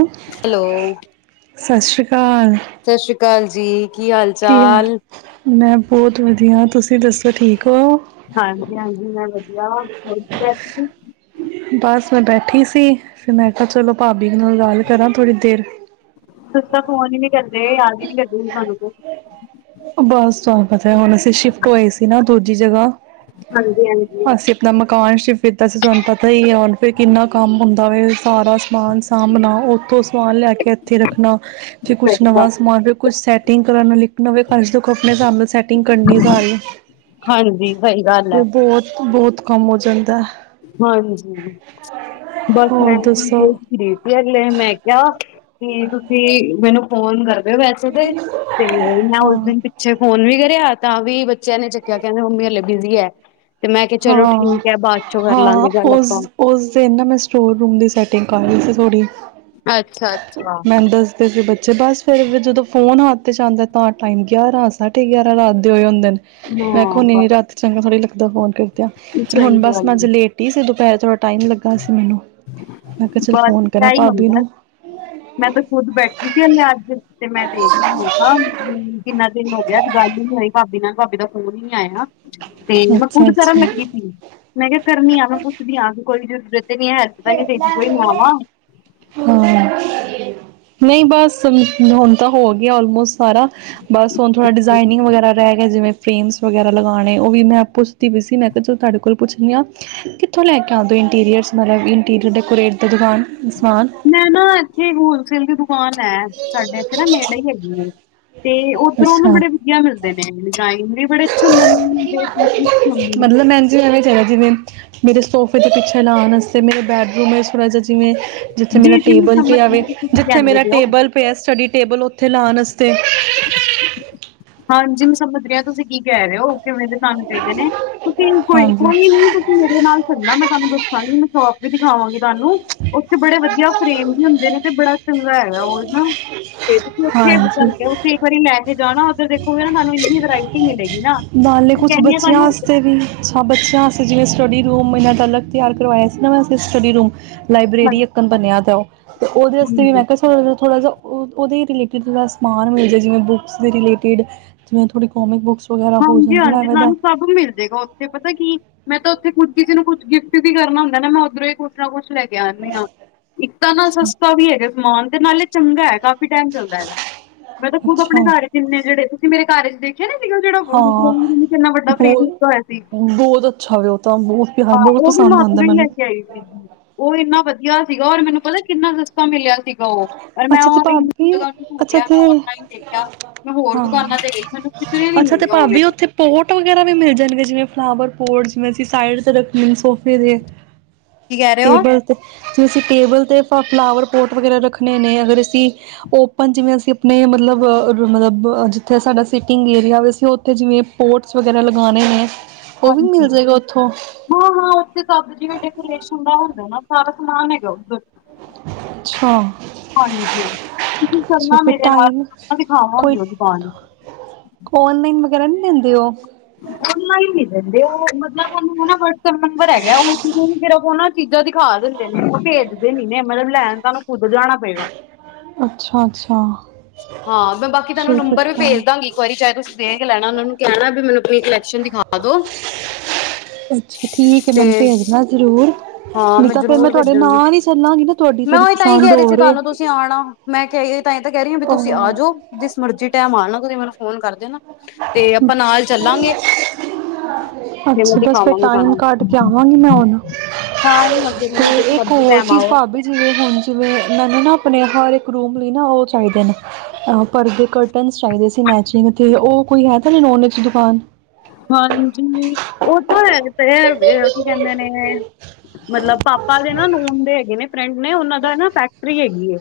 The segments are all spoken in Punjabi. ਹ ਹੈਲੋ [inaudible] ਸਤਿ ਸ਼੍ਰੀ ਅਕਾਲ। ਸਤਿ ਸ੍ਰੀ ਅਕਾਲ ਜੀ। ਕੀ ਹਾਲ ਚਾਲ ਮੈਂ ਬਹੁਤ ਵਧੀਆ, ਤੁਸੀਂ ਦੱਸੋ ਠੀਕ? ਹੋ ਹਾਂਜੀ -ਹਾਂਜੀ ਮੈਂ ਆ। ਹੋਰ? ਬਸ ਮੈਂ ਬੈਠੀ ਸੀ, ਫਿਰ ਮੈਂ ਕਿਹਾ ਚਲੋ ਭਾਬੀ ਨਾਲ ਗੱਲ ਕਰਾਂ ਥੋੜ੍ਹੀ ਦੇਰ ਤੁ ਤਾਂ ਫੋਨ ਹੀ ਨੀ ਕਰਦਾ। ਇਹ ਆਂਦੀ ਨ ਲ ਦ ਸਾਨੂੰ ਕੋ ਅੱਛਾ ਹੁਣ ਅਸੀਂ ਸ਼ਿਫਟ ਹੋਏ ਸੀ, ਨਾ ਦੂਜੀ ਜਗਾ ਹਾਂਜੀ ਹਾਂਜੀ ਅਸੀਂ ਆਪਣਾ ਮਕਾਨ ਸ਼ਿਫ ਕੀਤਾ ਸੀ ਤੁਾਨੂੰ ਪਤਾ ਹੀ ਆਉਣ ਫੇਰ ਕਿੰਨਾ ਕੰਮ ਹੁੰਦਾ ਵ, ਸਾਰਾ ਸਮਾਨ ਸਾਂਭਣਾ, ਉਓਥੋਂ ਸਮਾਨ ਲੈ ਕੇ ਇੱਥੇ ਰੱਖਣਾ ਸਹੀ ਗੱਲ ਨਵਾਜ਼ ਮਾ। ਕੁੱਛ ਸੈਟਿੰਗ ਕਰਨ ਨੂੰ ਲਿਖਣਾ ਹੋਵੇ। ਅੱਜ ਤੱਕ ਆਪਣੇ ਇਸਾਬ ਨਾਲ ਸੈਟਿੰਗ ਕਰਨੀ ਸ ਰਹੀ ਹਾਂਜੀ ਸਹੀ ਗੱਲ ਹੈ ਫ ਬਹੁਤ ਬਹੁਤ ਕਮ ਹੋਜਨ। ਹਾਂਜੀ ਬਸ ਹੋਰ ਦੱਸੋ ਮੈਂਰੀਤੀ ਅਗਲੇ ਮੈਂ ਕਿਹਾ ਤੇ ਤੁਸੀਂ ਮੈਨੂੰ ਫੋਨ ਕਰ। ਵੈਸੇ ਤੇ ਤੇ ਮੈਂ ਉਸ ਹਾਂ ਦਿਨ ਪਿੱਛੇ ਫੋਨ ਵੀ ਕਰਿਆ। ਤਾਂ ਵੀ ਬੱਚਿਆਂ ਨੇ ਚੱਕਿਆ ਕਹਿੰਦੇ ਮੰਮੀ ਹਲੇ ਬਿਜੀ ਹੈ। ਤੇ ਮੈਂ ਕਿਹਾ ਚਲੋ ਹਾਂ ਠੀਕ ਹੈ ਬਾਕੀ ਹਾਂ ਉਸ ਉਸ ਦਿਨ ਨਾ ਮੈਂ ਸਟੋਰ ਰੂਮ ਦੀ ਸੈਟਿੰਗ ਕਰ ਰਹੀ ਸੀ ਥੋੜ੍ਹੀ ਅੱਛਾ ਅੱਛਾ। ਮੈਨੂੰ ਦੱਸਦੇ ਸੀ ਬੱਚੇ ਬਸ ਫੇਿਰ ਵੀ ਜਦੋਂ ਫੋਨ ਹੱਦ ਤੇ ਜਾਂਦਾ ਤਾਂ ਟਾਈਮ ਗਿਆਰਾਂ ਸਾਢੇ ਗਿਆਰਾਂ ਲਤਦੇ ਹੋਏ ਹੁੰਦੇ ਨੇ ਮੈਂ ਕਿਹਾ ਨੀ ਹਾਂ ਨੀ ਰਾਤ ਚੰਗਾ ਥੋੜਾੀ ਲੱਗਦਾ ਫੋਨ ਕਰ। ਫ ਸਹੀ ਹੁਣ ਬਸ ਗੱਲ ਮੈਂ ਅੱਜ ਹੈ ਲੇਟ ਹੀਈ ਸੀ ਦੁਪਹਿਰ ਥੋੜ੍ਹਾ ਟਾਈਮ ਲੱਗਾ ਸੀ ਮੈਨੂੰ ਮੈਂ ਕਿਹਾ ਚੱਲ ਫੋਨ ਬਸ ਕਰਾਂ ਇਹੀ ਭਾਬੀ ਹੁੰਦਾ ਨੂੰ ਮੈਂ ਤੇ ਖੁੱਦ ਬੈਠੀ ਸੀਨੇ ਅੱਜ ਤੇ ਮੈਂ ਦੇਖਦੀ ਮੌਕਾ ਕਿੰਨਾ ਚਨ ਅੱਜ ਗੱਲ ਨੀ ਹੋਈ ਭਾਬੀ ਨਾਲ ਭਾਬੀ ਦਾ ਫੋਨ ਹੀ ਨੀ ਆਇਆ। ਤੇ ਮੈਂ ਅੱਛਾ ਖੁਦ ਕਰਨ ਅੱਛਾ ਲੱਗੀ ਸੀ ਮੈਂ ਕਿਹਾ ਕਰਨੀ ਆ ਮੈਂ ਪੁੱਛਦੀ ਆ ਕੋਲ ਜ [unintelligible] ਨਹੀਂ ਬਸ ਹੁਣ ਤਾਂ ਹੋ ਗਿਆ ਆਲਮੋਸਟ। ਸਾਰਾ ਬਸ ਹੁਣ ਥੋੜ੍ਹਾ ਡਿਜ਼ਾਇਨਿੰਗ ਵਗੈਰਾ ਰਹਿ ਗਿਆ ਏ ਜਿਵੇਂ ਫਰੇਮਸ ਵਗੈਰਾ ਲਗਾਉਣੇ ਉਹ ਵੀ ਮੈਂ ਪੁੱਛਦੀ ਪਈ ਸੀ, ਮੈਂ ਕਿਹਾ ਚਲੋਂ ਤੁਹਾਡੇ ਕੋਲ ਪੁੱਛਦੀ ਹਾਂ ਕਿੱਥੋਂ ਲੈ ਕੇ ਆਉਂਦੇ ਇੰਟੀਰੀਅਰਸ। ਮਤਲਬ ਇੰਟੀਰੀਅਰ ਡੈਕੋਰੇਟ ਦਾ ਸਮਾਨ ਮੈਂ ਨਾ ਇੱਥੇ ਹੋਲਸੇਲ ਦੀ ਦੁ ਕਾਨ ਹੈ ਸਾਡੇ ਇੱਥੇ ਨਾ ਨੇੜੇ ਹੀ ਹੈਗੀ ਏ। ਤੇ ਉੱਧਰੋਂ ਨਾ ਅੱਛਾ ਬੜੇ ਵਧੀਆ ਮਿਲਦੇ ਨੇ। [unintelligible] ਬੜੇ ਅੱਛੇ [unintelligible] ਹੈ ਜਿਵੇਂ ਮੇਰੇ ਸੋਫੇ ਦੇ ਪਿੱਛੇ ਲਾਉਣ ਵਾਸਤੇ, ਮੇਰੇ ਬੈਡਰੂਮ ਹੈ ਥੋਰਾ ਜਿਹਾ ਜਿਵੇਂ ਜਿੱਥੇ ਮੇਰਾ ਜੀ ਜੀ ਮੈਂ ਟੇਬਲ ਸਮਝ ਪਿਆ ਨਹੀਂ ਵੇ ਤੁਸੀਂ ਕੀ ਜਿੱਥੇ ਕਹਿੰਦੇ ਮੇਰਾ ਪਏ ਹੋ ਟੇਬਲ ਪਿਆ ਸਟੱਡੀ ਟੇਬਲ ਉੱਥੇ ਲਾਉਣ ਵਾਸਤੇ। [inaudible] ਹਾਂਜੀ ਮੈ ਸਮਝ ਗੀ ਐ ਤੁਸੀਂ ਕੀ ਕਹਿ ਰਹੇ ਹੋ ਕਿਵੇਂ ਦੇ ਤਾਨੂੰ ਚਾਹੀਦੇ ਨੇ, ਤੁਸੀਂ ਹਾਂਜੀ ਕੋ-ਕੋਈ ਨੀ ਤੁਸੀਂ ਮੇਰੇ ਨਾਲ ਚੱਲਣਾ ਮੈਂ ਤੁਹਾਨੂੰ ਦੱਸਾਂਗੀ ਮੈ ਸੋ਼ਪ ਵੀ ਦਿਖਾਵਾਂਗੀ। ਤਾਨੂੰ ਉੱਥੇ ਬੜੇ ਵਧੀਆ ਫਰੇਮ ਵੀ ਹੁੰਦੇ ਨੇ, ਤੇ ਬੜਾ ਚੰਗਾ ਹੈਗਾ ਉਹ ਹਨਾ ਤੇ ਤੁਸੀਂ ਉੱਥੇ ਬੁੱਕ ਕਰ ਲਿਔ, ਹਾਂਜੀ ਤੁਸੀ ਇੱਕ ਵਾਰੀ ਲੈ ਕੇ ਜਾਣਾ ਉੱਧਰ ਦੇਖੋਗੇ ਨਾ ਤੁਹਾਨੂੰ ਇੰਨੀ ਵੈਰਾਈਟੀ ਮਿਲੇਗੀ ਨਾ ਨਾਲੇ ਮੈਂ ਕੁਛ ਕਹਿੰਦੀ ਹਾਂ ਬੱਚਿਆਂ ਤੁਹਾਨੂੰ ਵੀ, ਅੱਛਾ ਬੱਚਿਆਂ ਵਾਸਤੇ ਜਿਵੇਂ ਸਟੱਡੀ ਰੂਮ ਇਹਨਾਂ ਦਾ ਅਲੱਗ ਤਿਆਰ ਕਰਵਾਇਆ ਸੀ ਨਾ ਵੈਸੇ ਸਟੱਡੀ ਰੂਮ। ਹਾਂਜੀ ਲਾਈਬ੍ਰੇਰੀ ਅਕੱਣ ਬਣਿਆ ਤਾਂ ਉਹ ਤੇ ਉਹਦੇ ਵਸਤੇ ਵੀ ਮੈਂ ਕਿਹਾ ਥੋੜ੍ਹਾ ਜਿਹਾ ਉਹਦੇ ਰਿਲੇਟਿਡ ਥੋੜ੍ਹਾ ਸਮਾਨ ਮਿਲ ਜਾਵੇ ਜਿਵੇਂ ਬੁੱਕਸ ਦੇ ਰਿਲੇਟਿਡ ਜਿਵੇਂ ਥੋੜੀ ਕੋਮਿਕ ਬੁੱਕਸ ਵਗੈਰਾ ਹੋ ਜਾਣ ਥੋੜਾ ਹਾਂਜੀ-ਹਾਂਜੀ, ਐਵੇਂ ਦਾ ਤਾਨੂੰ ਸਭ ਮਿਲ ਜੇਗਾ ਉੱਥੇ ਪਤਾ ਕਿ ਮੈਂ ਤਾਂ ਉੱਥੇ ਕੁੱਝ ਕਿਸੇ ਨੂੰ ਕੁੱਛ ਗਿਫਟ ਵੀ ਕਰਨਾ ਹੁੰਦਾ ਏ ਨਾ ਮੈਂ ਉੱਧਰੋਂ ਹੀ ਕੁੱਛ ਨਾ ਕੁੱਛ ਲੈ ਕੇ ਲੈ ਕੇ ਆਣੀ ਆਂ, ਇੱਕ ਤਾਂ ਨਾ ਅੱਛਾ ਸਸਤਾ ਵੀ ਹੈਗਾ ਸਮਾਨ ਤੇ ਨਾਲੇ ਚੰਗਾ ਹੈ ਕਾਫ਼ੀ ਟਾਈਮ ਚੱਲਦਾ ਹੈਗਾ ਮੈਂ ਤਾਂ ਖੁਦ ਅੱਛਾ ਆਪਣੇ ਘਰ ਕਿੰਨੇ ਜਿਹੜੇ ਤੁਸੀਂ ਮੇਰੇ ਘਰ ਚ ਦੇਖੇ ਨੇ ਹਾਂ ਲੱਗਾ ਹੋਇਆ ਸੀ ਬਹੁਤ-ਬਹੁਤ ਅੱਛਾ ਵੇ ਉਹ ਤਾਂ, ਬਹੁਤ ਪਿਆਰ ਹਾਂ ਬਹੁਤ ਉਹ ਵੀ ਮੈ ਪਸੰਦ ਆਉਂਦਾ ਔਧਰੋਂ ਹੀ ਲੈ ਮੈਨੂੰ ਕੇ ਆਈ ਸੀ, ਉਹ ਇੰਨਾ ਵਧੀਆ ਸੀਗਾ ਔਰ ਮੈਨੂੰ ਪਤਾ ਕਿੰਨਾ ਸਸਤਾ ਮਿਲਿਆ ਸੀ। ਅੱਛਾ ਤੇ ਭਾਬੀ ਅੱਛਾ ਢੂੰਡਿਆ ਤੇ ਮੈਂ ਔਨਲਾਈਨ ਦੇਖਿਆ ਮੈਂ ਹੋਰ ਹਾਂ ਦੁਕਾਨਾਂ ਤੇ ਗਈ ਮੈਨੂੰ ਕਿਧਰੇ ਨੀ ਅੱਛਾ ਤੇ ਮਿਲਿਆ ਉਵੇਂ ਭਾਬੀ ਦਾ ਉੱਥੇ ਪੋਟ ਵਗੈਰਾ ਵੀ ਮਿਲ ਜਾਣਗੇ ਜਿਵੇਂ ਫਲਾਵਰ ਪੋਟਸ ਨੂੰ ਅਸੀਂ ਸਾਈਡ ਤੇ ਰੱਖਣੇ ਨੇ ਸੋਫੇ ਦੇ। ਕੀ ਕਹਿ ਰਹੇ ਹੋ? ਟੇਬਲ ਤੇ ਜੇ ਅਸੀਂ ਟੇਬਲ ਤੇ ਫਲਾਵਰ ਪੋਟ ਵਗੈਰਾ ਰੱਖ ਰੱਖਣੇ ਨੇ ਅਗਰ ਅਸੀਂ ਔਪਨ ਜਿਵੇਂ ਅਸੀਂ ਆਪਣੇ ਮਤਲਬ-ਮਤਲਬ ਜਿੱਥੇ ਸਾਡਾ ਸਿਟਿੰਗ ਏਰੀਆ ਵੇ, ਉੱਥੇ ਜਿਵੇਂ ਪੋਟਸ ਵਗੈਰਾ ਲਗਾਉਣੇ ਨੇ ਉਹ ਵੀ ਮਿਲ ਹਾਂਜੀ ਜਾਏਗਾ ਉੱਥੋਂ ਹਾਂ-ਹਾਂ ਉੱਥੇ ਸਬਜ਼ ਡੈਕੋਰੇਸ਼ਨ ਦਾ ਹੁੰਦਾ ਨਾ। ਸਾਰਾ ਸਮਾਨ ਹੈਗਾ ਉਧਰ, ਹਾਂਜੀ ਤੁਸੀਂ ਅੱਛਾ-ਅੱਛਾ ਚੱਲਣਾ ਫਿਰ ਮੇਰੇ ਨਾਲ ਟਾਈਮ ਮੈਂ ਕੋਈ ਦਿਖਾਵਾਂਗੀ ਉਹ ਦੁਕਾਨ ਕਾਲ ਵਗੈਰਾ ਨੀ, ਦਿੰਦੇ ਉਹ, ਔਨਲਾਈਨ ਨੀ ਦਿੰਦੇ ਉਹ ਮਤਲਬ ਤੁਹਾਨੂੰ ਵਟਸਐਪ ਨੰਬਰ ਹੈਗਾ ਫਿਰ ਉਹ ਨਾ, ਚੀਜ਼ਾਂ ਦਿਖਾ ਦਿੰਦੇ ਨੇ ਉਹ ਭੇਜਦੇ ਨੀ ਨੇ ਮਤਲਬ ਲੈਣ ਤਾਂ ਉਧਰ ਜਾਣਾ ਪਏਗਾ। ਅੱਛਾ ਅੱਛਾ ਹਾਂ ਮੈਂ ਬਾਕੀ ਤੁਹਾਨੂੰ ਚਲੋ ਫਿਰ ਨੰਬਰ ਵੀ ਟਾਈਮ ਭੇਜ ਦਾਂਗੀ ਇੱਕ ਵਾਰੀ ਚਾਹੇ ਤੁਸੀਂ ਦੇ ਲੈਣਾ ਉਹਨਾਂ ਨੂੰ ਕਹਿਣਾ ਵੀ ਮੇ ਕੁਲੈਕਸ਼ਨ ਦਿਖਾ ਦੋ ਅੱਛਾ ਠੀਕ ਹੈ ਤੇ ਮੈਨੂੰ ਭੇਜਣਾ ਜ਼ਰੂਰ ਹਾਂ ਨਹੀਂ ਮੈਂ ਤਾਂ ਫਿਰ ਜ਼ਰੂਰ ਤੁਹਾਡੇ ਭੇਜਾਂਗੀ ਨਾਲ ਹੀ ਚੱਲਾਂਗੀ ਨਾ ਤੁਹਾਡੀ ਮੈਂ ਥੋੜੀ ਉਹੀ ਤਾਂ ਹੀ ਪਸੰਦ ਕਹਿ ਰਹੀ ਸੀ ਹੋਰ ਏ ਤੁਹਾਨੂੰ ਤੁਸੀਂ ਆਣਾ ਮੈਂ ਕਿਹ [unintelligible] ਤਾਂ ਇਹ ਤਾਂ ਕਹਿ ਰਹੀ ਹਾਂ ਵੀ ਤੁਸੀਂ ਆਜੋ, ਜਿਸ ਮਰਜ਼ੀ ਟੈਮ ਆਣਾ [unintelligible] ਫੋਨ ਕਰ ਦੇਨਾ, ਤੇ ਅ ਆਪਾਂ ਨਾਲ ਚੱਲਾਂਗੇ। ਤੇ ਮੈਂ ਅੱਛਾ, ਬਸ ਫਿਰ ਦਿਖਾਵਾਂਗੀ ਟਾਈਮ ਤੁਹਾਨੂੰ। ਕੱਢ ਕੇ ਆਵਾਂਗੀ ਮੈਂ ਹੁਣ। ਹਾਂ ਹਾਂ ਜ਼ਰੂਰ ਤੇ ਜਿਸ ਇੱਕ ਮਰਜ਼ੀ ਹੋਰ ਟਾਈਮ ਆਓ ਚੀਜ਼ ਭਾਬੀ, ਜਿਵੇ ਹੁਣ ਜਿਵੇਂ ਮੈਨੂੰ ਨਾ ਆਪਣੇ ਹਰ ਇੱਕ ਰੂਮ ਲਈ ਨਾ ਉਹ ਚਾਹੀਦੇ ਨੇ, ਅਹ ਪਰਦੇ, ਕਰਟਨਸ ਚਾਹੀਦੇ ਸੀ ਮੈਚਿੰਗ, ਤੇ ਉਹ ਕੋਈ ਹੈ ਤੁਹਾਡੇ ਨੋਨ ਇੱਚ ਦੁਕਾਨ? ਹਾਂਜੀ, ਉਹ ਤਾਂ ਹੈ ਤੇ ਹੈ ਵੇ, ਕੀ ਕਹਿੰਦੇ ਨੇ? ਮਤਲਬ ਪਾਪਾ ਦੇ ਨਾ ਨੋਨ ਦੇ ਹੈਗੇ ਨੇ ਫਰੈਂਡ, ਮੈਂ ਉਹਨਾਂ ਦਾ ਨਾ ਫੈਕਟਰੀ ਹੈਗੀ ਏ,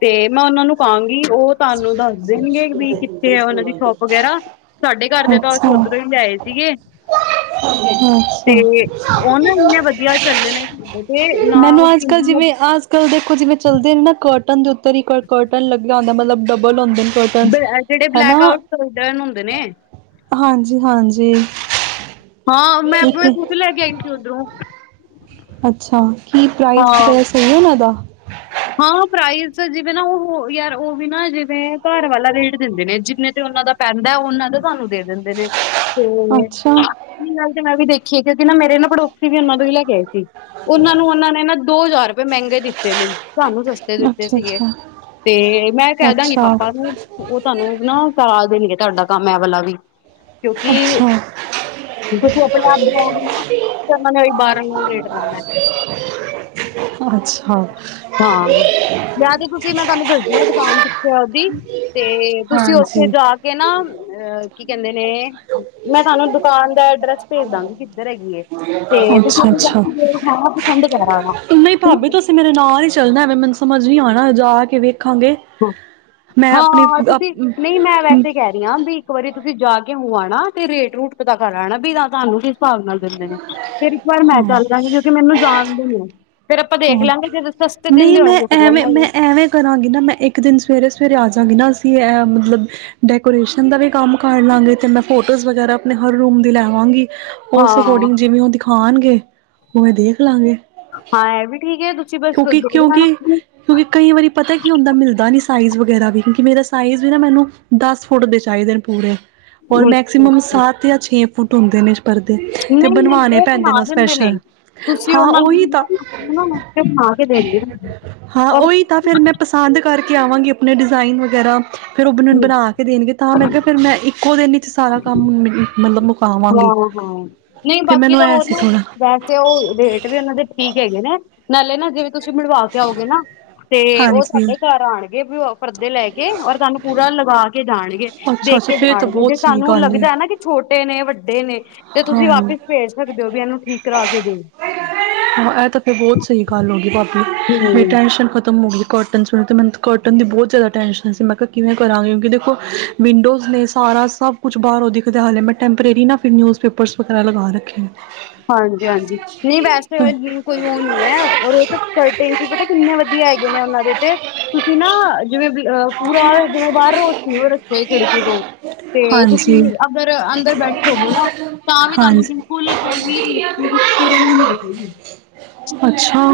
ਤੇ ਮੈਂ ਉਹਨਾਂ ਨੂੰ ਕਹਾਂਗੀ, ਉਹ ਤੁਹਾਨੂੰ ਦੱਸ ਦੇਣਗੇ। ਵੀ ਕਿੱਥੇ ਹੈ ਉਹਨਾਂ ਦੀ ਸ਼ੋਪ ਵਗੈਰਾ? ਸਾਡੇ ਘਰ ਦੇ ਤਾਂ ਅੱਛਾ ਲਿਆਏ ਸੀਗੇ ਅੱਛਾ, ਤੇ ਉਹ ਨਾ ਇੰਨੇ ਵਧੀਆ ਚੱਲੇ ਨੇ ਸਾਡੇ ਤੇ ਨਾ ਉਹ ਮੈਨੂੰ ਅੱਜ ਕਿ- ਕੱਲ ਮਤਲਬ ਜਿਵੇਂ ਅੱਜ ਕੱਲ ਦੇਖੋ ਜਿਵੇਂ ਚਲਦੇ ਨੇ ਨਾ ਕਰ ਕਰਟਨ ਦੇ ਉਤੇ ਵੀ ਇੱਕ ਹੋਰ ਕਰਟਨ ਲੱਗਿਆ ਹੁੰਦਾ, ਮਤਲਬ ਡਬਲ ਹੁੰਦੇ ਨੇ ਕਰਟਨਸ। ਬ- ਜਿਹੜੇ ਹਨਾ ਬਲੈਕ ਆਊਟ ਸਲਡਰਨ ਹੁੰਦੇ ਨੇ। ਹਾਂਜੀ ਹਾਂਜੀ। ਹਾਂ ਮੈਂ ਇੱਕ ਆਪਣੇ ਖੁਦ ਲੈਕੇ ਆਈ ਸੀ ਓਧਰੋ। ਅੱਛਾ। ਕੀ ਪ੍ਰਾਈਜ਼ ਹਾਂ ਵਗੈਰਾ ਸਹੀ ਉਨਾ ਦਾ? ਹਾਂ ਪ੍ਰਾਈਜ਼ ਜਿਵੇਂ ਨਾ, ਉਹ ਹੋ ਯਾਰ ਉਹ ਵੀ ਨਾ ਜਿਵੇਂ ਘਰ ਵਾਲਾ ਰੇਟ ਦਿੰਦੇ ਨੇ ਜਿੰਨੇ ਤੇ ਉਹਨਾਂ ਦਾ ਪੈਂਦਾ ਏ, ਉਹਨਾਂ ਦਾ ਤੁਹਾਨੂੰ ਦੇ ਦਿੰਦੇ ਨੇ, ਤੇ ਏਹ ਅੱਛਾ ਵੀ ਗੱਲ ਤੇ ਮੈਂ ਵੀ ਦੇਖ ਠੀਕ ਹੈ ਤੇ ਨਾ ਮੇਰੇ ਨਾ ਪੜੋਸੀ ਵੀ ਉਹਨਾਂ ਤੋਂ ਹੀ ਲੈਕੇ ਆਏ। ਠੀਕ, ਉਹਨਾਂ ਨੂੰ ਉਹਨਾਂ ਨੇ ਨਾ, ਦੋ ਹਜ਼ਾਰ ਰੁਪਏ ਮਹਿੰਗੇ ਦਿੱ ਦਿੱਤੇ ਨੇ, ਸਹਾਨੂੰ ਸਸਤੇ ਦਿੱਤੇ ਅੱਛਾ ਸੀਗੇ, ਅੱਛਾ ਤੇ ਮੈਂ ਕਹਿ ਦਾਂਗੀ ਅੱਛਾ ਪਾਪਾ ਨੂੰ, ਉਹ ਤੁਹਾਨੂੰ ਨਾ [unintelligible] ਦੇਣਗੇ। ਤੁਹਾਡਾ ਕੰਮ ਏਹ ਵਾਲਾ ਵੀ। ਕਿਉਂਕਿ ਅੱਛਾ ਤੁਸੀਂ ਆਪਣੇ ਆਪ ਜਾਓਗੇ ਨਾ, ਤੇ ਉਹਨਾਂ ਨੇ ਓਹੀ ਬਾਰ ਅੰਗੂ ਰੇਟ ਲਾਣਾ ਹੈ। ਅੱਛਾ ਹਾਂ ਯਾ ਤੇ ਤੁਸੀਂ ਮੈਂ ਤੁਹਾਨੂੰ ਦੱਸਦੀ ਹਾਂ ਦੁਕਾਨ ਕਿੱਥੇ ਐ ਓਹਦੀ? ਤੇ ਤੁਸੀਂ ਉੱਥੇ ਹਾਂਜੀ ਜਾ ਕੇ ਨਾ ਅਹ ਕੀ ਕਹਿੰਦੇ ਨੇ? ਮੈਂ ਤੁਹਾਨੂੰ ਦੁਕਾਨ ਦਾ ਐਡਰੈਸ ਭੇਜ ਦਾਂਗੀ। ਕਿਧਰ ਹੈਗੀ ਏ? ਤੇ ਅੱਛਾ ਤੁਸੀ ਅੱਛਾ ਉੱਥੇ [unintelligible] ਜਾਣਾ, ਪਸੰਦ ਕਰ ਆਨਾ। ਨਹੀਂ ਭਾਬੀ ਤੁਸੀਂ ਮੇਰੇ ਨਾਲ ਹੀ ਚੱਲਣਾ ਹੈ ਐਵੇਂ ਮੈਨੂੰ ਸਮਝ ਨੀ ਆਉਣਾ, ਜਾ ਕੇ ਵੇਖ ਹਾਂ-ਹਾਂ-ਹਾਂ ਤੁਸੀਂ ਨਹੀਂ ਮੈਂ ਵੈਸੇ ਹੀ ਕਹਿ ਰਹੀ ਹਾਂ, ਵੀ ਇੱਕ ਵਾਰੀ ਤੁਸੀਂ ਜਾ ਕੇ ਹੋ ਆਣਾ ਤੇ ਰੇਟ ਰੂਟ ਪਤਾ ਕਰ ਆਣਾ ਵੀ ਤਾਂ ਤੁਹਾਨੂੰ ਭਾਵ ਨਾਲ ਦਿੰਦੇ ਨੇ ਫਿਰ ਇੱਕ ਵਾਰ ਮੈਂ ਹਾਂ ਚੱਲ ਜਾਂਗੀ ਕਿਉਂਕਿ ਮੈਨੂੰ ਜਾਣਦੇ ਨਹੀਂ ਆ ਹਾਂ ਨਹੀਂ ਮੈਂ ਫਿਰ ਲੈ ਐਵੇਂ ਮੈਂ ਲਾਂਗੇ ਐਵੇਂ ਕਰਾਂਗੀ ਨਾ ਮੈਂ ਇੱਕ ਦਿਨ ਸਵੇਰੇ ਸਵੇਰੇ ਆ ਜਾਂਗੀ ਨਾ ਅਸੀਂ ਮਤਲਬ ਡੈਕੋਰੇਸ਼ਨ ਦਾ ਵੀ ਕੰਮ ਕਰ ਲਵਾਂਗੇ ਅਤੇ ਮੈਂ ਫੋਟੋਜ਼ ਵਗੈਰਾ ਆਪਣੇ ਹਰ ਰੂਮ ਦੀ ਲੈ ਆਵਾਂਗੀ ਉਸ ਹਾਂ ਅਕੋਰਡਿੰਗ ਜਿਵੇਂ ਔ ਖਾਣਗੇ ਉਵੇਂ ਦੇਖਲਾਂਗੇ। ਹਾਂ ਇਹ ਵੀ ਠੀਕ ਹੈ ਤੁਸੀਂ ਬਸ ਕਿਉਂਕਿ ਦੇਖ ਕਿਉਂਕਿ ਲੈਣਾ ਕਿਉਂਕਿ ਕਈ ਵਾਰੀ ਪਤਾ ਕੀ ਹੁੰਦਾ ਮਿਲਦਾ ਨਹੀਂ ਸਾਈਜ਼ ਵਗੈਰਾ ਵੀ ਕਿਉਂਕਿ ਮੇਰਾ ਸਾਈਜ਼ ਵੀ ਨਾ ਮੈਨੂੰ ਦਸ ਫੁੱਟ ਦੇ ਚਾਹੀਦੇ ਨੇ ਪੂਰੇ ਔਰ ਮੈਕਸੀਮਮ ਸੱਤ ਜਾਂ ਛੇ ਫੁੱਟ ਹੁੰਦੇ ਨੇ ਕਰਦੇ ਤੇ ਨਹੀਂ ਨਹੀਂ ਬਣਵਾਉਣੇ ਪੈਂਦੇ ਬਣਾ ਨੇ ਉਹ ਦਿੰਦੇ ਨੇ ਸਪੈਸ਼ਲ ਤੁਸੀਂ ਹਾਂ ਉਹਨਾਂ ਉਹ ਨੂੰ ਹੀ ਨਾ ਤਾਂ ਨਕਸ਼ੇ ਬਣਾ ਕੇ ਦੇਣਗੇ ਨਾ ਹਾਂ ਔਰ ਉਹੀ ਤਾਂ ਫੇਰ ਮੈਂ ਪਸੰਦ ਕਰਕੇ ਵੈ ਕੇ ਆਵਾਂਗੀ ਆਪਣੇ ਡਿਜ਼ਾਇਨ ਵਗੈਰਾ ਫੇਰ ਉਹ ਬਣਾ ਕੇ ਦੇਣਗੇ ਤਾਂ ਮੈਂ ਕਿਹਾ ਫੇਰ ਮੈਂ ਇੱਕੋ ਦਿਨ ਹੀ ਸਾਰਾ ਕੰਮ [unintelligible] ਮਤਲਬ ਹਾਂ ਮੁਕਾਵਾਂਗੀ ਹਾਂ, ਨਹੀਂ ਫਿਰ ਬਾਕੀ ਮੈਨੂੰ ਤਾਂ ਐ ਉਹ ਸੀ ਨਾ ਥੋੜਾ ਵੈਸੇ ਉਹ ਰੇਟ ਵੀ ਉਹਨਾਂ ਦੇ ਠੀਕ ਹੈਗੇ ਨੇ ਨਾਲੇ ਨਾ ਜਿਵੇਂ। ਤੁਸੀਂ ਮਿਲਵਾ ਕੇ ਆਓਗੇ ਨਾ ਤੇ ਉਹ ਹਾਂਜੀ ਤੁਹਾਡੇ ਘਰ ਆਣਗੇ ਵੀ ਪਰਦੇ ਲੈ ਕੇ ਔਰ ਤੁਹਾਨੂੰ ਪੂਰਾ ਲਗਾ ਕੇ ਕੇ ਜਾਣਗੇ ਅੱਛਾ ਦੇਖ ਅੱਛਾ ਕੇ ਫਿਰ ਤਾਂ ਜਾਣਗੇ ਜੇ ਬਹੁਤ ਸਹੀ ਸਾਨੂੰ ਗੱਲ ਲੱਗਦਾ ਹੈ ਨਾ ਕਿ ਛੋਟੇ ਨੇ ਦੇ ਨੇ। ਤੇ ਤੁਸੀਂ ਹਾਂ ਵਾਪਿਸ ਭੇਜ ਸਕਦੇ ਹੋ ਵੀ ਇਹਨੂੰ ਠੀਕ ਕਰਾ ਕੇ ਦਓ। ਹਾਂ, ਇਹ ਤਾਂ ਫੇਰ ਬਹੁਤ ਸਹੀ ਗੱਲ ਹੋ ਗਈ। ਮੇਰੀ ਹੂੰ ਟੈਨਸ਼ਨ ਖਤਮ ਹੋਗੀ। ਕੋਟਨ ਸੁਣ ਅਤੇ ਮੈਨੂੰ ਕੋਟਨ ਦੀ ਬਹੁਤ ਜ਼ਿਆਦਾ ਟੈਂਨਸ਼ਨ ਹੈ ਸੀ ਮੈਂ ਕਿਹਾ ਕਿਵੇਂ ਕਰਾਂਗੀ ਕਿਉਂਕਿ ਦੇਖੋ ਵਿੰਡੋਜ਼ ਨੇ ਸਾਰਾ ਸਭ ਕੁਛ ਬਾਹਰ ਉਹ ਦਿਖਦੇ ਹਾਲੇ ਮੈਂ ਟੈਂਪਰੇਰੀ ਨਾ ਫਿਰ ਨਿਊਜ਼ਪੇਪਰਸ ਵਗੈਰਾ ਲਗਾ ਰੱਖੇ ਨੇ ਹਾਂਜੀ ਹਾਂਜੀ ਨਹੀਂ ਵੈਸੇ। ਕੋਈ ਉਹ ਨੀ ਹੈ ਰ ਉਹ ਸਕਟ ਪਤਾ ਕਿੰਨੇ ਵਧੀਆ ਹੈਗੇ ਨੇ ਉਹਨਾਂ ਦੇ ਤੇ ਤੁਸੀਂ ਨਾ ਜਿਵੇਂ ਪੂਰਾ ਜਿਵੇਂ ਬਾਹਰ ਰੋਸ ਸੀ ਉਹ ਰੱਖੇ ਖਿੜਕੀ ਤੋਂ ਤੇ ਹਾਂਜੀ ਤੁਸੀਂ ਅਗਰ ਅੰਦਰ ਬੈਠ ਰਵੋ ਨਾ ਤਾਂ ਵੀ ਤੁਹਾਨੂੰ ਹਾਂਜੀ ਬਿਲਕੁਲ [unintelligible] ਅੱਛਾ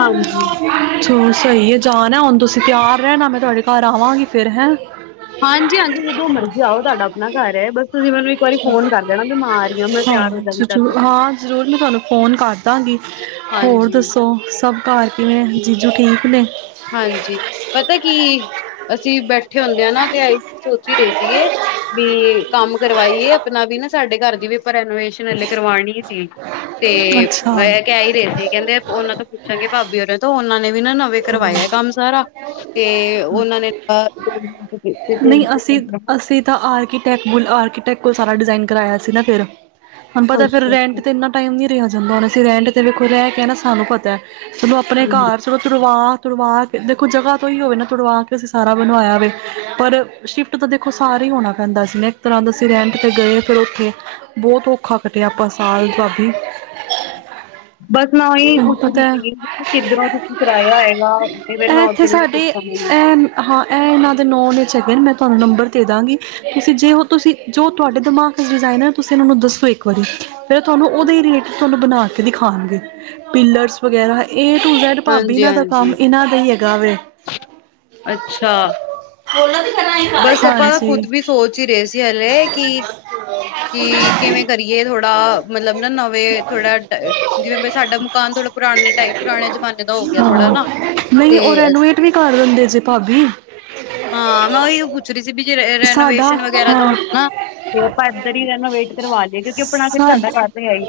ਹਾਂਜੀ ਚ। [unintelligible] ਸਹੀ ਹੈ ਜਾਣ ਹੁਣ ਤੁਸੀਂ ਤਿਆਰ ਰਹ ਨਾ ਮੈਂ ਤੁਹਾਡੇ ਘਰ ਆਵਾਂਗੀ ਫਿਰ ਹੈ। ਹਾਂਜੀ ਹਾਂਜੀ ਜਦੋਂ ਮਰਜ਼ੀ ਆਓ ਤੁਹਾਡਾ ਆਪਣਾ ਘਰ ਹੈ ਬਸ ਤੁਸੀਂ ਮੈਨੂੰ ਇ ਹਾਂ ਜਾਣੀ ਤਦ ਜਰ ਤੱਕ ਹਾਂ ਜ਼ਰੂਰ ਮੈਂ ਤੁਹਾਨੂੰ ਫੋਨ ਘੱਟ। [unintelligible] ਦਾਂ ਦਾਂਗੀ ਹੋਰ ਹਾਂਜੀ ਦੱਸੋ? ਸਭ ਘਰ ਕਿਵੇਂ ਜੀਜੂ ਠੀਕ ਨੇ? ਹਾਂਜੀ ਪਤਾ ਕੀ ਅਸੀਂ ਬੈਠ ਠੇ ਹੁੰਦੇ ਆ ਨਾ ਤੇ ਅ ਸੋਚ ਹੀ ਰਹੇ ਸੀਗੇ ਵੀ ਕੰਮ ਕਰਵਾਈਏ ਆਪਣਾ ਵੀ ਨਾ ਸਾਡੇ ਘਰ ਦੀ ਵੀ ਆਪਾਂ ਰੈਨੋਵੇਸ਼ਨ ਹਲੇ ਕਰਵਾਣੀ। ਸੀ ਤੇ ਅੱਛਾ ਕਹਿ ਹੀ ਰਹੇ ਸੀ ਕਹਿੰਦੇ ਉਹਨਾਂ ਤੋਂ ਪੁੱਛਾਂਗੇ ਭਾਬੀ ਹੋਰਾਂ ਤੋਂ ਉਹਨਾਂ [unintelligible] ਵੀਨਾਂ। ਹਾਂ ਕਰਵਾਇਆ ਕੰਮ ਸਾਰਾ। ਤੇ ਉਹਨਾਂ ਨੇ ਨਹੀਂ ਅਸੀਂ [unintelligible] ਕੋਈ ਸਾਰਾ ਡਿਜ਼ਾਇਨ ਕਰਵਾਇਆ ਸੀ ਨਾ ਫੇਰ। ਹ ਪਤਾ ਫੇਰ ਰੈਂਟ ਤੇ ਇੰਨਾ ਟਾਈਮ ਨੀ ਤੇ ਆ ਜਾਂਦਾ ਹੁਣ ਅਸੀਂ ਰਹਿਿੰਟ ਤੇ ਵਖ ਰਹਿ ਕੇ ਆ ਨਾ ਸਾਨੂੰ ਪਤਾ ਐ ਸਗੋਂ ਆਪਣੇ ਘਰ ਸਗੋਂ ਤੁਰਵਾ ਤੁਰਵਾ ਕੇ ਦੇਖੋ ਜਗ੍ਹਾ। ਹੀ ਹੋਵੇ ਨਾ ਤੜਵਾ ਕੇ ਅਸੀਂ ਸਾਰਾ ਬਣਵਾਇਆ ਵੇ ਪਰ ਸ਼ਿਫਟ ਤਾਂ ਦੇਖੋ ਸਾਰਾ ਹੀ ਹੋਣਾ ਪੈਂਦਾ ਸੀ ਨਾ ਇੱਕ ਤਰ੍ਹਾਂ ਦਾ ਅਸੀਂ ਰੈਂਟ ਤੇ ਗਏ ਫਿਰ ਉੱਥੇ ਬਹੁਤ ਔਖਾ ਕੱਟਿਆ ਆਪਾਂ ਸਾਲ ਭਾਬੀ ਬਸ ਮੈਂ ਉਹੀ ਤੁਹਾਨੂੰ ਪੁੱਛਣੀ ਪਤਾ ਸੀਗੀ ਕਿੱਧਰੋਂ ਤੁਸੀਂ ਕਰਾਇਆ ਹੈਏਗਾ ਤੇ ਫ ਇਹ ਮੈਂ ਇੱਥੇ ਉਓਧਰੋਂ ਹੀ ਸਾਡੇ ਪੁੱਛਾਂ। ਅੱਛਾ ਫ [unintelligible] ਮੈਂ ਤੁਹਾਨੂੰ ਨੰਬਰ ਦੇ ਦਾਂਗੀ ਤੁਸੀਂ ਜੇ ਉਹ ਤੁਸੀਂ ਜੋ ਤੁਹਾਡੇ ਦਿਮਾਗ 'ਚ ਡਿਜ਼ਾਇਨ ਹੈ ਤੁਸੀਂ ਇਹਨਾਂ ਨੂੰ ਦੱਸੋ ਇੱਕ ਵਾਰੀ ਫਿਰ ਤੁਹਾਨੂੰ ਉਹਦੇ ਹੀ ਰਿਲੇਟਿਡ ਤੁਹਾਨੂੰ ਬਣਾ ਕੇ ਦਿਖਾਣਗੇ ਪੀਲਰਸ ਵਗੈਰਾ ਏ ਟੂ ਜੈਡ ਭਾਬੀ ਇਹਨਾਂ ਦਾ ਕੰਮ ਹਾਂਜੀ-ਹਾਂਜੀ, ਇਹਨਾਂ ਦਾ ਹੀ ਹੈ ਅੱਛਾ ਬਸ ਆਪਾਂ ਹਾਂਜੀ ਖੁਦ ਵੀ ਸੋਚ ਹੀ ਰਹੇ ਸੀ ਹਲੇ ਕਿ ਕੀ ਕਿਵੇਂ ਕਰੀਏ ਥੋੜਾ ਮਲਬ ਨਾ ਨਵੇਂ ਥੋੜਾ ਟ ਜਿਵੇਂ ਪ ਸਾਡਾ ਮਕਾਨ ਥੋੜਾ ਪੁਰਾਣੇ ਟਾਈਪ ਪੁਰਾਣੇ ਜਮਾਨੇ ਦਾ ਹੋ ਗਿਆ ਥੋੜਾ ਹਾਂ ਨਾ ਤੇ ਨਹੀਂ ਉਹ ਰੈਨੋਵੇਟ ਵੀ ਕਰ ਦਿੰਦੇ ਜੇ ਭਾਬੀ ਹਾਂ ਮੈਂ ਉਹੀਓ ਪੁੱਛ ਰਹੀ ਸੀ ਵੀ ਜੇ ਸਾਡਾ ਰੈਨੋਵੇਸ਼ਨ ਵਗੈਰਾ ਦਾ ਹਾਂ ਹੋ ਨਾ ਤੇ ਆਪਾਂ ਇਏਧਰ ਹੀ ਰੈਨੋਵੇਟ ਕਰਵਾ ਲਏ ਕਿਉਂਕਿ ਆਪਣਾ ਫਿਰ ਸਾਡਾ ਸਾਡ ਘ ਤਾਂ ਹੈ ਹੀ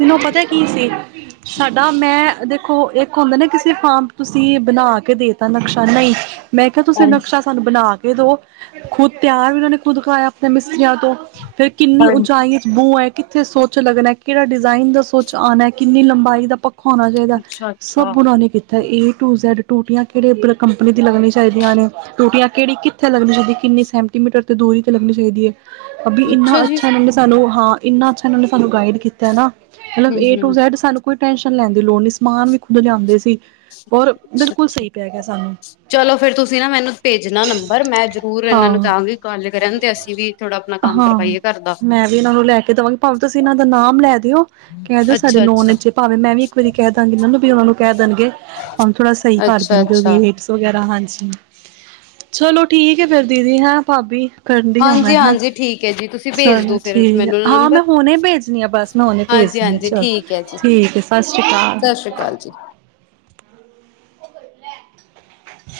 ਤਨੂੰ ਪਤਾ ਕੀ ਸੀ ਸਾਡਾ ਮੈਂ ਦੇਖੋ ਇੱਕ ਹੁੰਦਾ ਨਾ ਕਿਸੇ ਫਾਰਮ ਤੁਸੀਂ ਬਣਾ ਕੇ ਦੇਤਾ ਨਕਸ਼ਾ ਨਹੀਂ ਮੈਂ ਕਿਹਾ ਤੁਸੀਂ ਹਾਂਜੀ ਨਕਸ਼ਾ ਸਾਨੂੰ ਬਣਾ ਇਹ [unintelligible] ਦੋ ਖੁਦ ਤਿਆਰ ਵੀ ਉਹਨਾਂ ਨੇ ਖੁਦ ਖਾਇਆ ਆਪਣੇ ਮਿਸੀਆਂ ਤੋਂ ਫਿਰ ਕਿੰਨੀ ਹਾਂਜੀ। ਉਚਾਈਆਂ 'ਚ ਬੂੰ ਹੈ ਕਿੱਥੇ ਸੋਚ ਲੱਗਣਾ ਕਿਹੜਾ ਡਿਜ਼ਾਇਨ ਦਾ ਸੋਚ, ਆਉਣਾ ਕਿੰਨੀ ਲੰਬਾਈ ਦਾ ਪ ਹੋਣਾ ਚਾਹੀਦਾ। ਅੱਛਾ ਸਭ ਅੱਛਾ ਬੁਰਾ ਨੀ ਕੀਤਾ ਇੱਥ ਏ ਟੂ ਜੈਡ ਟੂਟੀਆਂ ਕਿਹੜੇ ਕੰਪਨੀ ਦੀ ਲੱਗਣੀ ਚਾਹੀਦੀਆਂ ਨੇ ਟੂਟੀਆਂ ਕਿਹੜੀ ਕਿੱਥੇ ਲੱਗਣੀ ਚਾਹੀਦੀ, ਕਿੰਨੀ ਸੈਂਟੀਮੀਟਰ ਤੋਂ ਦੂਰੀ ਤੇ ਲੱਗਣੀ ਚਾਹੀਦੀ ਏ। ਅਭੀ ਇੰਨਾ ਅੱਛਾ ਮ ਸਾਨੂੰ ਹਾਂ ਇੰਨਾ ਅੱਛਾ ਇਹਨਾਂ ਨੇ ਸਾਨੂੰ ਗਾਈਡ ਹੈ ਨਾ ਮਤਲਬ ਹਮ ਏ ਟੂ ਹਮ ਜੈਡ ਸਾਨੂੰ ਕੋਈ ਟੈਨਸ਼ਨ ਲੈਣ ਦੀ ਲੋੜ ਨੀ ਸੀ। ਸਮਾਨ ਵੀ ਖੁਦ ਲਿਆਉਂਦੇ ਸੀ। ਔਰ ਬਿਲਕੁਲ ਅੱਛਾ-ਅੱਛਾ, ਸਹੀ ਪੈ ਗਿਆ ਸਾਨੂੰ ਚਲੋ ਫਿਰ ਤੁਸੀਂ ਨਾ ਮੈਨੂੰ ਭੇਜਣਾ ਨੰਬਰ, ਮੈਂ ਜ਼ਰੂਰ ਇਹਨਾਂ ਨੂੰ ਹਾਂ ਜਾਵਾਂਗੀ ਗੱਲ ਕਰਨ ਤੇ ਅਸੀਂ ਵੀ ਥੋੜ੍ਹਾ ਆਪਣਾ ਕੰਮ ਹਾਂ ਕਰਵਾਈਏ ਘਰ ਦਾ ਮੈਂ ਕਹਿ ਦਿਓ, ਕਹਿ ਦਿਓ ਸਾਡੇ ਅੱਛਾ ਨੌਨ ਅੱਛਾ ਵਿੱਚ ਭਾਵੇਂ ਮੈਂ ਵੀ ਇੱਕ ਵਾਰੀ ਕਹਿ ਦਾਂਗੀ। ਮੈਨੂੰ ਵੀ ਉਹਨਾਂ ਨੂੰ ਕਹਿ ਦੇਣ ਗੈ ਹੁਣ ਥੋੜਾ ਸਹੀ ਕਰ ਅੱਛਾ ਦੇਣਗੇ ਉਹ ਅੱਛਾ ਰੇਟਸ ਵਗੈਰਾ, ਹਾਂਜੀ। ਚਲੋ, ਠੀਕ ਹੈ। ਫੇਰ ਦੀਦੀ ਹੈਂ, ਭਾਬੀ ਕਰਨੀ‌ ਆ ਹ ਹਾਂਜੀ-ਹਾਂਜੀ ਠੀਕ ਹੈ ਜੀ ਤੁਸੀਂ ਭੇਜ ਚਲੋ ਦੋ ਫਿਰ ਠੀਕ ਆ। ਮੈਨੂੰ ਹਾਂ ਨੰਬਰ ਮੈਂ ਹੁਣੇ ਭੇਜਣੀ ਆ ਬਸ ਹੁਣੇ ਭੇਜਦੀ ਆ ਹਾਂਜੀ-ਹਾਂਜੀ ਚਲੋ ਠੀਕ ਹੈ ਜੀ ਠੀਕ ਹੈ। ਸਤਿ ਸ੍ਰੀ ਅਕਾਲ। ਸਤਿ ਸ਼੍ਰੀ ਅਕਾਲ ਜੀ।